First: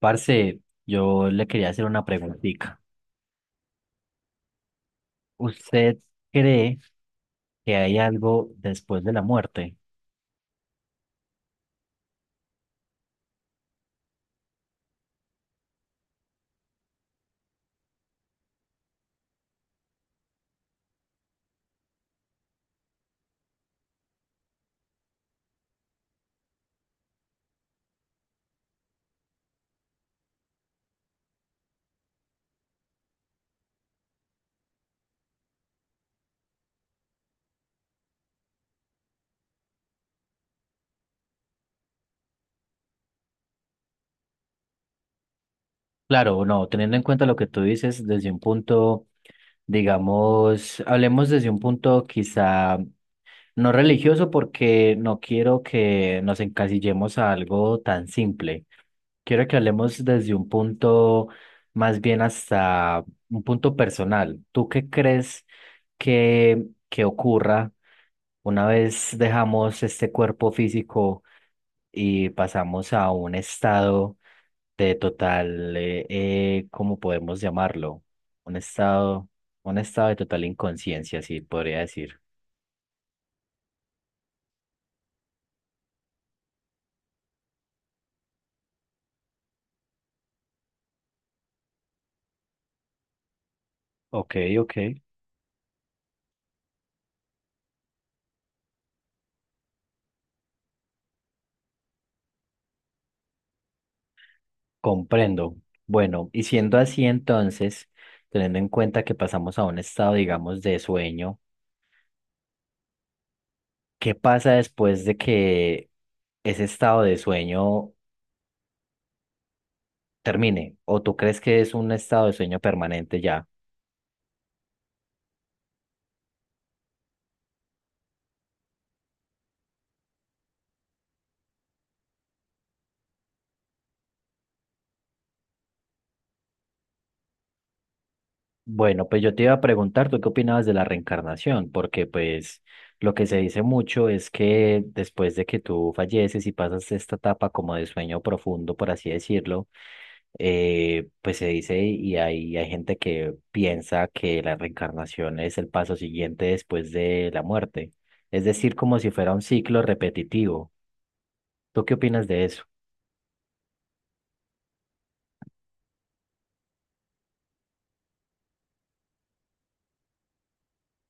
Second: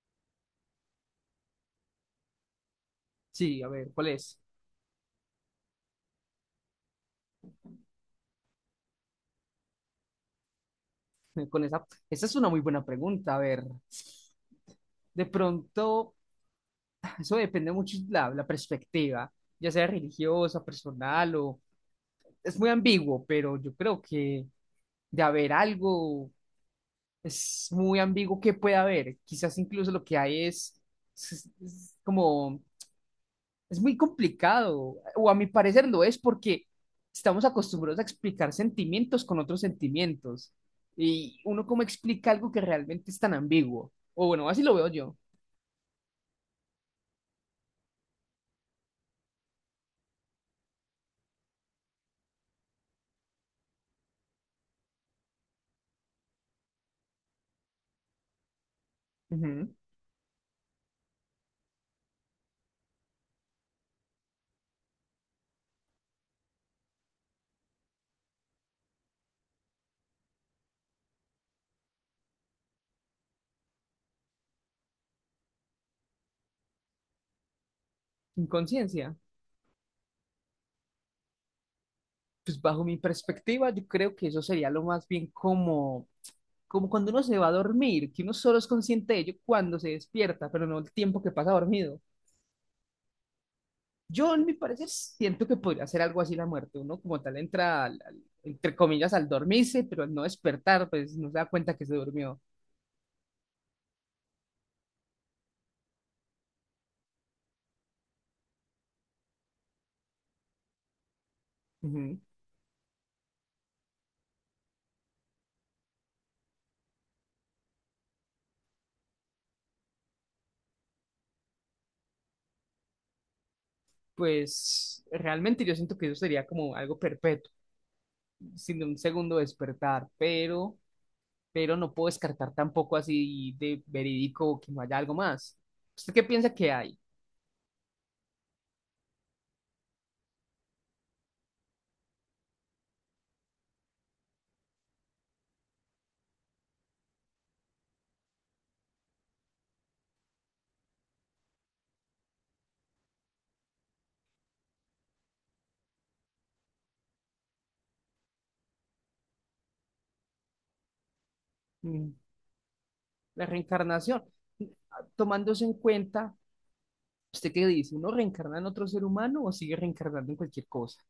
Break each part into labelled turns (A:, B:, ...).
A: Parce, yo le quería hacer una preguntita.
B: Sí, a ver, ¿cuál es?
A: ¿Usted cree que hay algo después de la muerte?
B: Con esa es una muy buena pregunta. A ver, de pronto, eso depende mucho de la perspectiva, ya sea religiosa, personal o... Es muy ambiguo, pero yo creo que de haber algo, es muy ambiguo qué puede haber. Quizás incluso lo que hay es como es muy complicado, o a mi parecer lo es porque estamos acostumbrados a explicar sentimientos con otros sentimientos. Y uno cómo explica algo que realmente es tan ambiguo. O bueno, así lo veo yo.
A: Claro, no, teniendo en cuenta lo que tú dices desde un punto, digamos, hablemos desde un punto quizá no religioso porque no quiero que nos encasillemos a algo tan simple. Quiero que
B: Ujú.
A: hablemos desde un punto más bien hasta un punto personal. ¿Tú qué crees que ocurra? Una vez dejamos este cuerpo físico y pasamos a un estado de total, ¿cómo podemos llamarlo? Un
B: Inconsciencia.
A: estado, un estado de total inconsciencia, sí, podría decir.
B: Pues bajo mi perspectiva, yo creo que eso sería lo más bien como, como cuando uno se va a dormir, que uno solo es consciente de ello cuando se despierta, pero no el tiempo que pasa dormido. Yo,
A: Ok,
B: en mi
A: ok.
B: parecer, siento que podría ser algo así la muerte. Uno como tal entra, entre comillas, al dormirse, pero al no despertar, pues no se da cuenta que se durmió.
A: Comprendo. Bueno, y siendo así entonces, teniendo en cuenta que pasamos a un estado, digamos, de sueño,
B: Ujú.
A: ¿qué pasa después de que ese estado de sueño termine? ¿O tú crees que es un estado de sueño permanente ya?
B: Pues realmente yo siento que eso sería como algo perpetuo, sin un segundo despertar, pero no puedo descartar tampoco así de verídico que no haya algo más. ¿Usted qué piensa que hay?
A: Bueno, pues yo te iba a preguntar, ¿tú qué opinabas de la reencarnación? Porque pues lo que se dice mucho es que después de que tú falleces y pasas esta etapa como de sueño profundo, por así decirlo, pues se dice y hay gente que piensa que la reencarnación es el paso siguiente después de la muerte. Es decir, como si fuera un ciclo repetitivo. ¿Tú qué
B: Mm,
A: opinas de eso?
B: la reencarnación. Tomándose en cuenta, ¿usted qué dice? ¿Uno reencarna en otro ser humano o sigue reencarnando en cualquier cosa?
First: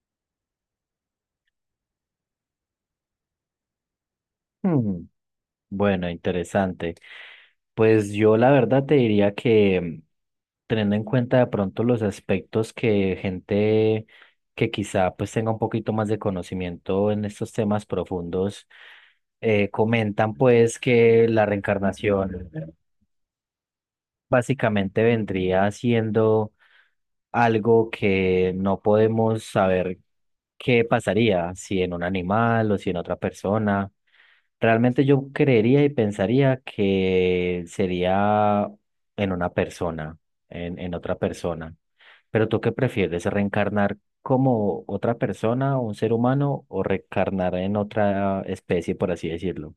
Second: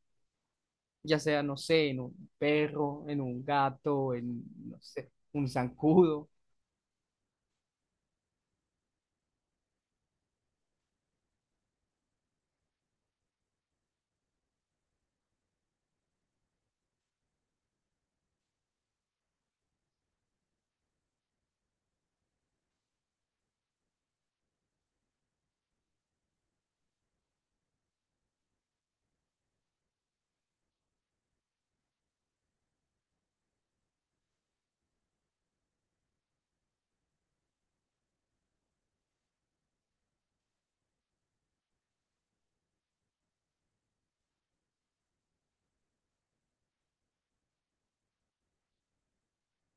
B: Ya sea, no sé, en un perro, en un gato, en, no sé, ¿un
A: Bueno,
B: zancudo?
A: interesante. Pues yo la verdad te diría que mm, teniendo en cuenta de pronto los aspectos que gente que quizá pues tenga un poquito más de conocimiento en estos temas profundos comentan pues que la reencarnación básicamente vendría siendo algo que no podemos saber qué pasaría, si en un animal o si en otra persona. Realmente yo creería y pensaría que sería en una persona, en otra persona. Pero ¿tú qué prefieres? ¿Reencarnar como otra persona, un ser humano, o reencarnar en otra especie, por así decirlo?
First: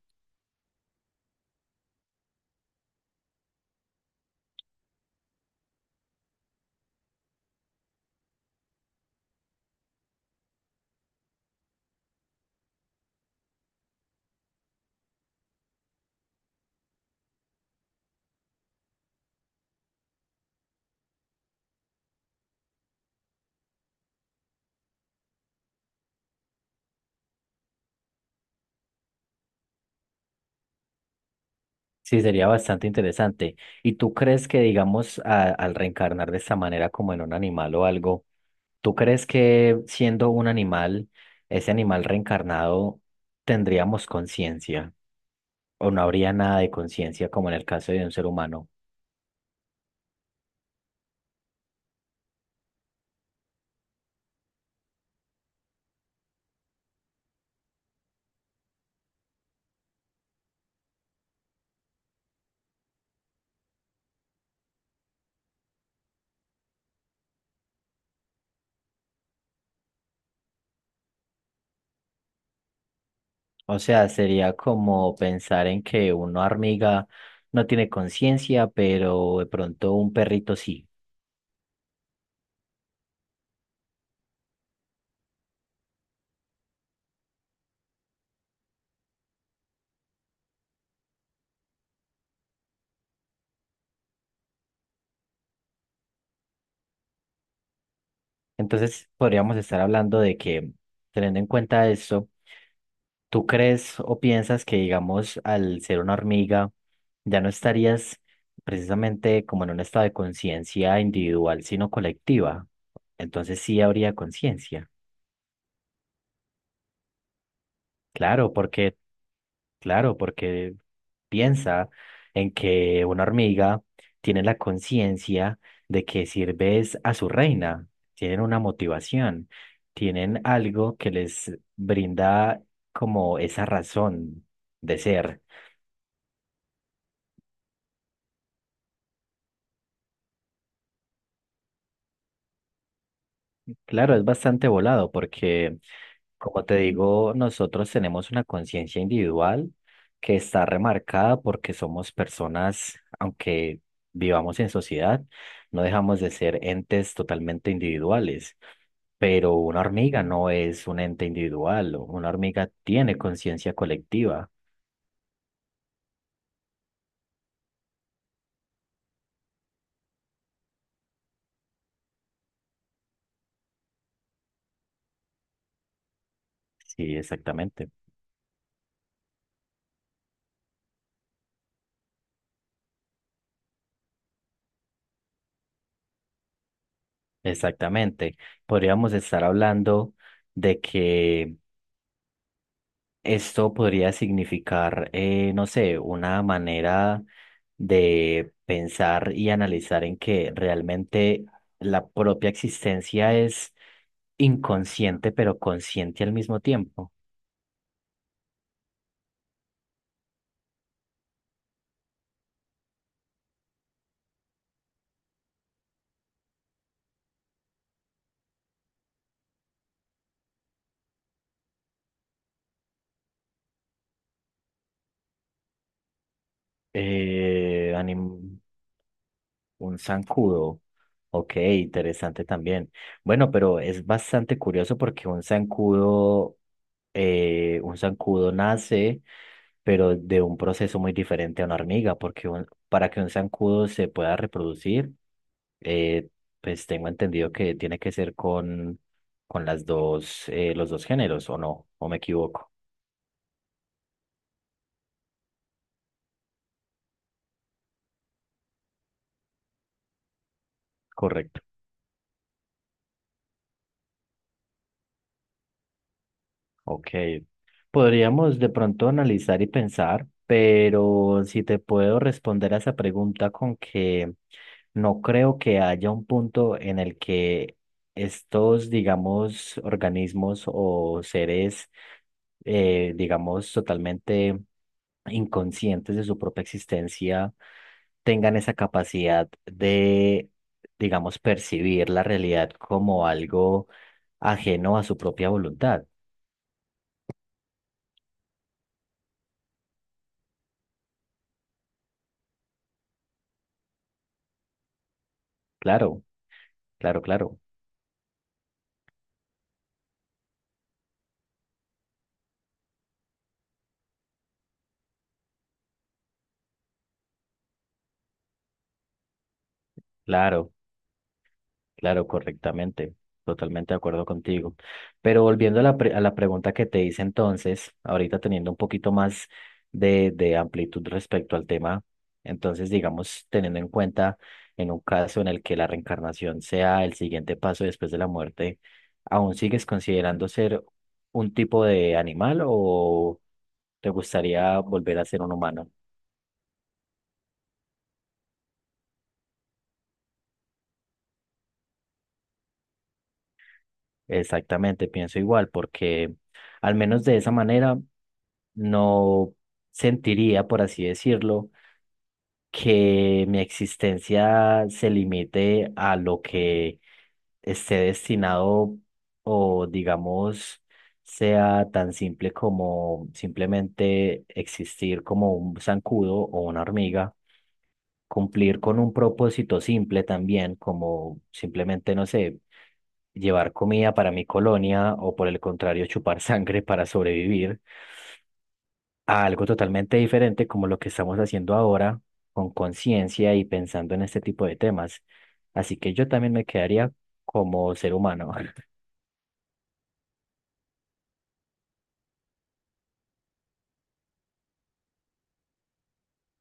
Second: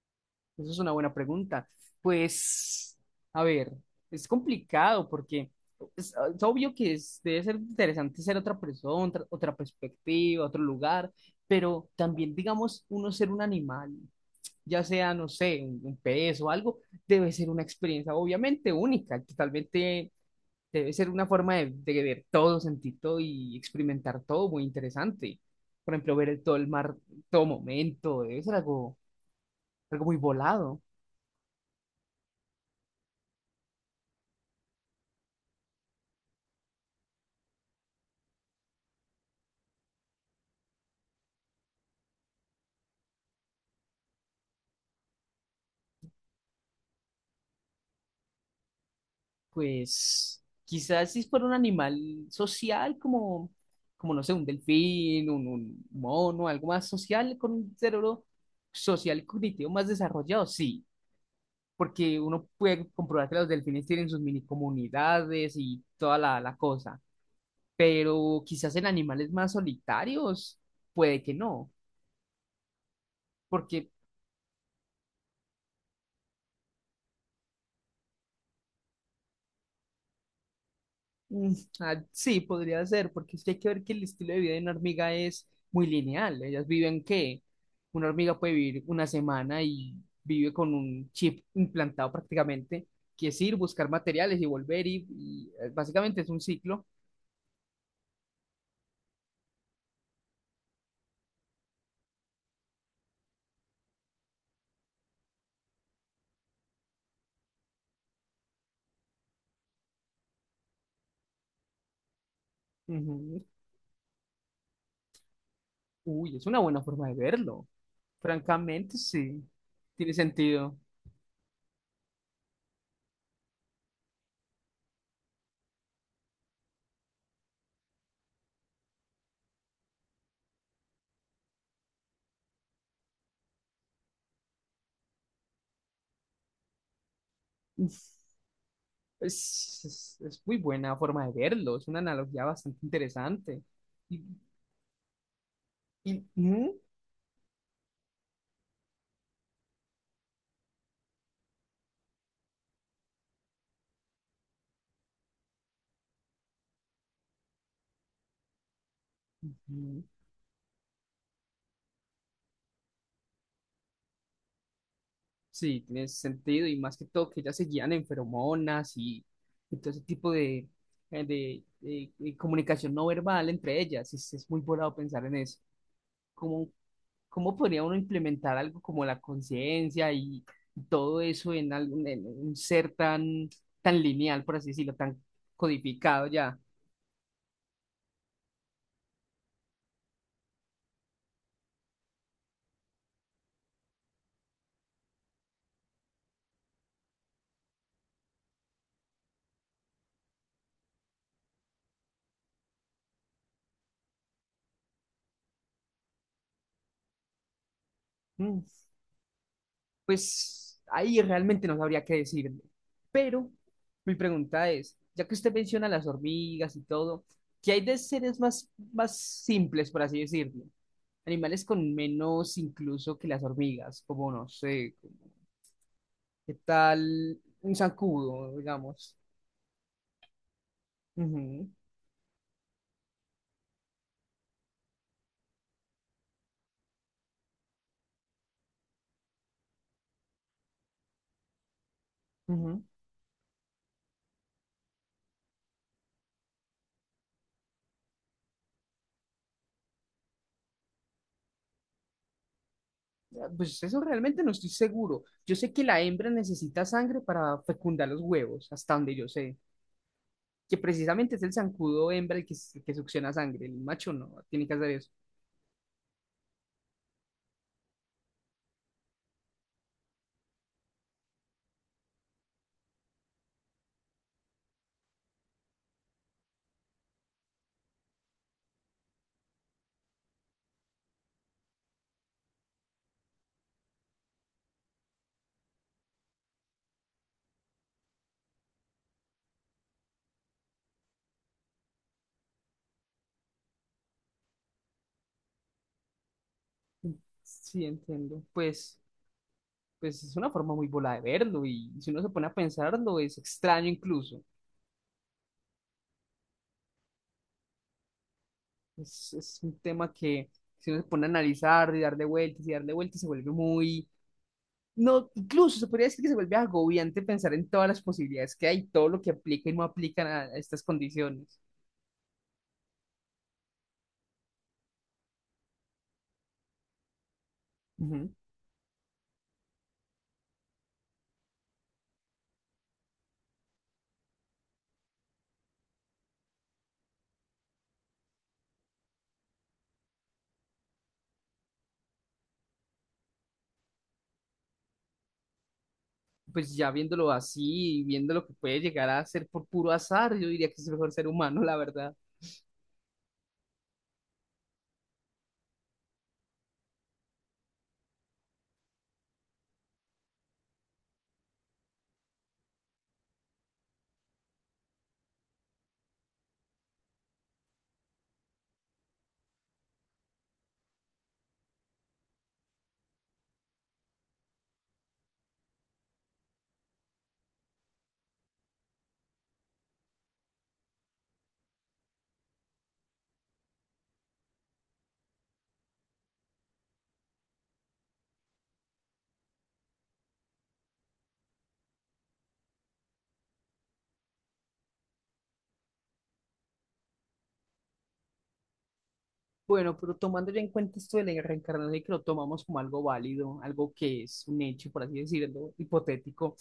B: Esa es una buena pregunta. Pues, a ver, es complicado porque es, ah, es obvio que debe ser interesante ser otra persona, otra perspectiva, otro lugar, pero también, digamos, uno ser un animal, ya sea, no sé, un pez o algo, debe ser una experiencia obviamente única, totalmente. Debe ser una forma de ver todo, sentir todo y experimentar todo muy interesante. Por ejemplo, ver todo el mar, todo momento, debe ser algo, algo muy volado.
A: Sí, sería bastante interesante. ¿Y tú crees que, digamos, al reencarnar de esta manera como en un animal o algo, ¿tú crees que siendo un animal, ese animal reencarnado, tendríamos conciencia? ¿O no habría nada de conciencia como en el caso de un ser humano?
B: Pues quizás si fuera un animal social como, como no sé, un delfín, un mono, algo más social, con un cerebro social y cognitivo más desarrollado, sí. Porque uno puede comprobar que los delfines tienen sus mini comunidades y toda la cosa. Pero quizás en animales más solitarios, puede que no,
A: O
B: porque
A: sea, sería como pensar en que una hormiga no tiene conciencia, pero de pronto un perrito sí.
B: mm, sí, podría ser, porque es que hay que ver que el estilo de vida de una hormiga es muy lineal. Ellas viven que una hormiga puede vivir una semana y vive con un chip implantado prácticamente, que es ir, buscar materiales y volver, básicamente es un ciclo.
A: Entonces, podríamos estar hablando de que, teniendo en cuenta eso, ¿tú crees o piensas que, digamos, al ser una hormiga, ya no estarías precisamente como en un estado de conciencia individual, sino colectiva?
B: Ujú.
A: Entonces sí habría conciencia.
B: Uy, es una buena forma de verlo.
A: Claro, porque,
B: Francamente, sí, tiene
A: claro, porque
B: sentido.
A: piensa en que una hormiga tiene la conciencia de que sirves a su reina, tienen una motivación, tienen algo que les brinda como esa razón de ser.
B: Es muy buena forma de verlo, es una analogía bastante interesante.
A: Claro,
B: Y,
A: es bastante volado porque, como te
B: ujú,
A: digo, nosotros tenemos una conciencia individual que está remarcada porque somos personas, aunque vivamos en sociedad, no dejamos de ser entes totalmente individuales. Pero una
B: ujú.
A: hormiga no es un ente individual, o una hormiga tiene conciencia colectiva.
B: Sí, tiene sentido, y más que todo que ellas se guían en feromonas y todo ese tipo de, de comunicación no verbal entre ellas. Es muy volado pensar en eso. ¿Cómo,
A: Sí,
B: ¿cómo podría
A: exactamente,
B: uno implementar algo como la conciencia y todo eso en, algún, en un ser tan, tan lineal, por así decirlo, tan codificado ya?
A: exactamente. Podríamos estar hablando de que esto podría significar, no sé, una manera de pensar y analizar en que realmente la propia existencia es inconsciente, pero consciente al mismo tiempo.
B: Mm. Pues ahí realmente no sabría qué decirle. Pero mi pregunta es, ya que usted menciona las hormigas y todo, ¿qué hay de seres más, más simples, por así decirlo? Animales con menos incluso que las hormigas, como no sé, como, ¿qué tal un
A: Eh,
B: zancudo,
A: anim-
B: digamos?
A: Un zancudo. Ok,
B: Ujú,
A: interesante también. Bueno, pero es bastante curioso porque un zancudo nace, pero de un proceso muy diferente a una hormiga, porque
B: ujú.
A: para que un zancudo se pueda reproducir, eh, pues tengo entendido que tiene que ser con las dos, los dos géneros, ¿o no? ¿O me equivoco?
B: Ah, pues eso realmente no estoy seguro. Yo sé que la hembra necesita sangre para fecundar los huevos, hasta donde yo sé. Que precisamente es el
A: Correcto.
B: zancudo hembra el que, que succiona sangre, el macho no tiene que hacer eso.
A: Ok, podríamos de pronto analizar y pensar, pero si te puedo responder a esa pregunta con que no creo que haya un punto en el que estos, digamos, organismos o seres, digamos, totalmente inconscientes de su propia existencia tengan esa capacidad de, digamos, percibir la realidad como algo ajeno a su propia voluntad.
B: Sí, entiendo. Pues es una forma muy bola de verlo y si uno se pone a pensarlo es extraño incluso.
A: Claro, claro, claro.
B: Es un tema que si uno se pone a analizar y darle vueltas se vuelve muy... No, incluso se podría decir que se vuelve agobiante pensar en todas las posibilidades que hay, todo lo que aplica y no aplican a
A: Claro,
B: estas condiciones.
A: claro, correctamente. Totalmente de acuerdo contigo. Pero volviendo a la, a la pregunta que te hice entonces,
B: Ujú.
A: ahorita teniendo un poquito más de amplitud respecto al tema, entonces digamos, teniendo en cuenta en un caso en el que la reencarnación sea el siguiente paso después de la muerte, ¿aún sigues considerando ser un tipo de animal o te gustaría volver a ser un humano?
B: Pues ya viéndolo así, y viendo lo que puede llegar a ser por puro azar, yo diría que es el mejor ser humano, la verdad.
A: Exactamente, pienso igual, porque al menos de esa manera no sentiría, por así decirlo, que mi existencia se limite a lo que esté destinado o digamos sea tan simple como simplemente existir como un zancudo o una hormiga, cumplir con un propósito simple también, como simplemente, no sé, llevar comida para mi colonia o por el contrario, chupar sangre para sobrevivir, a algo totalmente diferente como lo que estamos haciendo ahora con conciencia y pensando en este tipo de temas. Así que yo también me quedaría como ser humano.
B: Bueno, pero tomando ya en cuenta esto de la reencarnación, que lo tomamos como algo válido, algo que es un hecho, por así decirlo, hipotético.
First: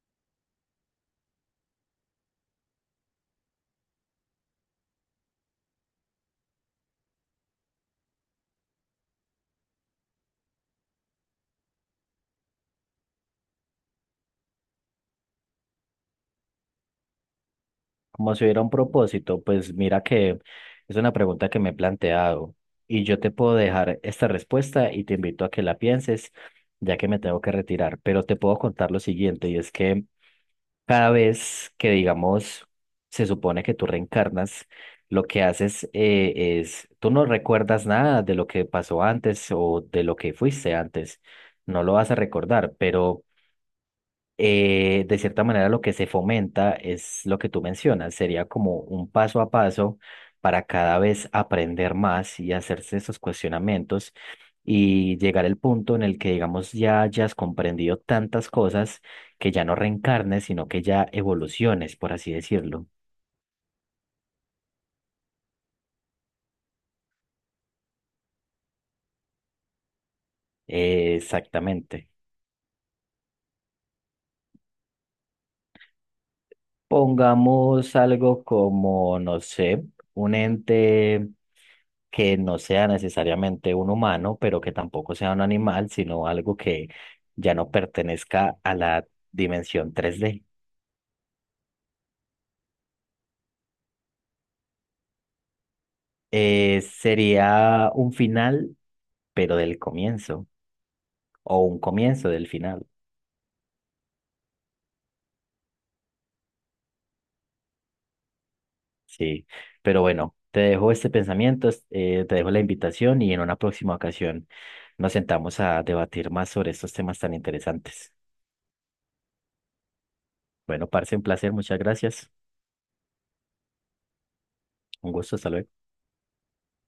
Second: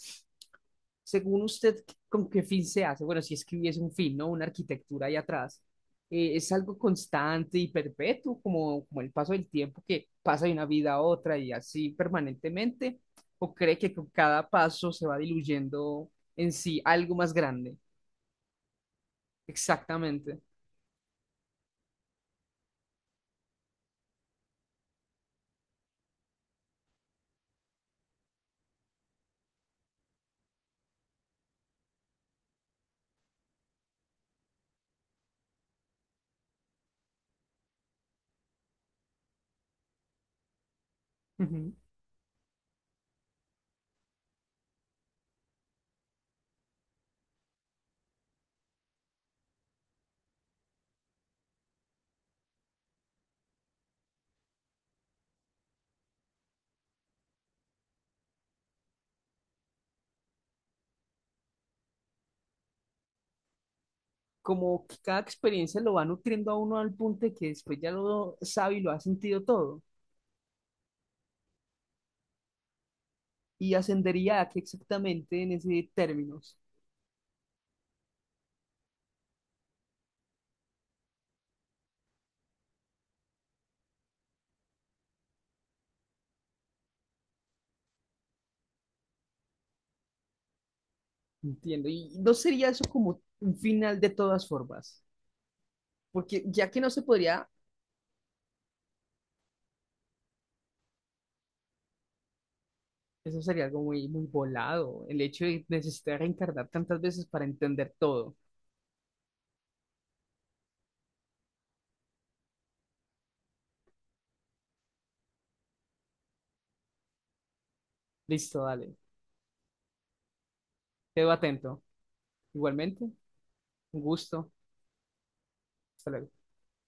B: Según usted, ¿con qué fin se hace? Bueno, si es que hubiese un fin, ¿no? Una arquitectura ahí atrás. ¿Es algo constante y perpetuo, como, como el paso del tiempo que pasa de una vida a otra y así permanentemente? ¿O cree que con cada paso se va diluyendo en sí algo más grande?
A: Como si hubiera un propósito, pues mira que
B: Exactamente.
A: es una pregunta que me he planteado y yo te puedo dejar esta respuesta y te invito a que la pienses, ya que me tengo que retirar, pero te puedo contar lo siguiente, y es que cada vez que, digamos, se supone que tú reencarnas, lo que haces es tú no recuerdas nada de lo que pasó antes o de lo que fuiste antes,
B: Ujú.
A: no lo vas a recordar, pero de cierta manera lo que se fomenta es lo que tú mencionas, sería como un paso a paso para cada vez aprender más y hacerse esos cuestionamientos y llegar al punto en el que, digamos, ya hayas comprendido tantas cosas que ya no reencarnes, sino que ya evoluciones, por así decirlo.
B: Como que cada experiencia lo va nutriendo a uno al punto de que después ya lo sabe y lo ha sentido todo.
A: Exactamente.
B: Y ascendería a qué exactamente en ese términos,
A: Pongamos algo como, no sé, un ente que no sea necesariamente un humano, pero que tampoco sea un animal, sino algo que ya no pertenezca a la dimensión 3D.
B: entiendo. Y no sería eso como un final de todas formas, porque ya que no se podría,
A: Sería un final, pero del comienzo, o un comienzo del final.
B: eso sería algo muy volado, el hecho de necesitar reencarnar tantas veces para entender todo.
A: Sí, pero bueno, te dejo este pensamiento, te dejo la invitación y en una próxima ocasión nos sentamos a debatir más sobre estos temas tan interesantes.
B: Listo, dale.
A: Bueno, parce, un
B: Quedo
A: placer, muchas
B: atento.
A: gracias.
B: Igualmente, un gusto.
A: Un gusto, hasta luego.
B: Hasta luego.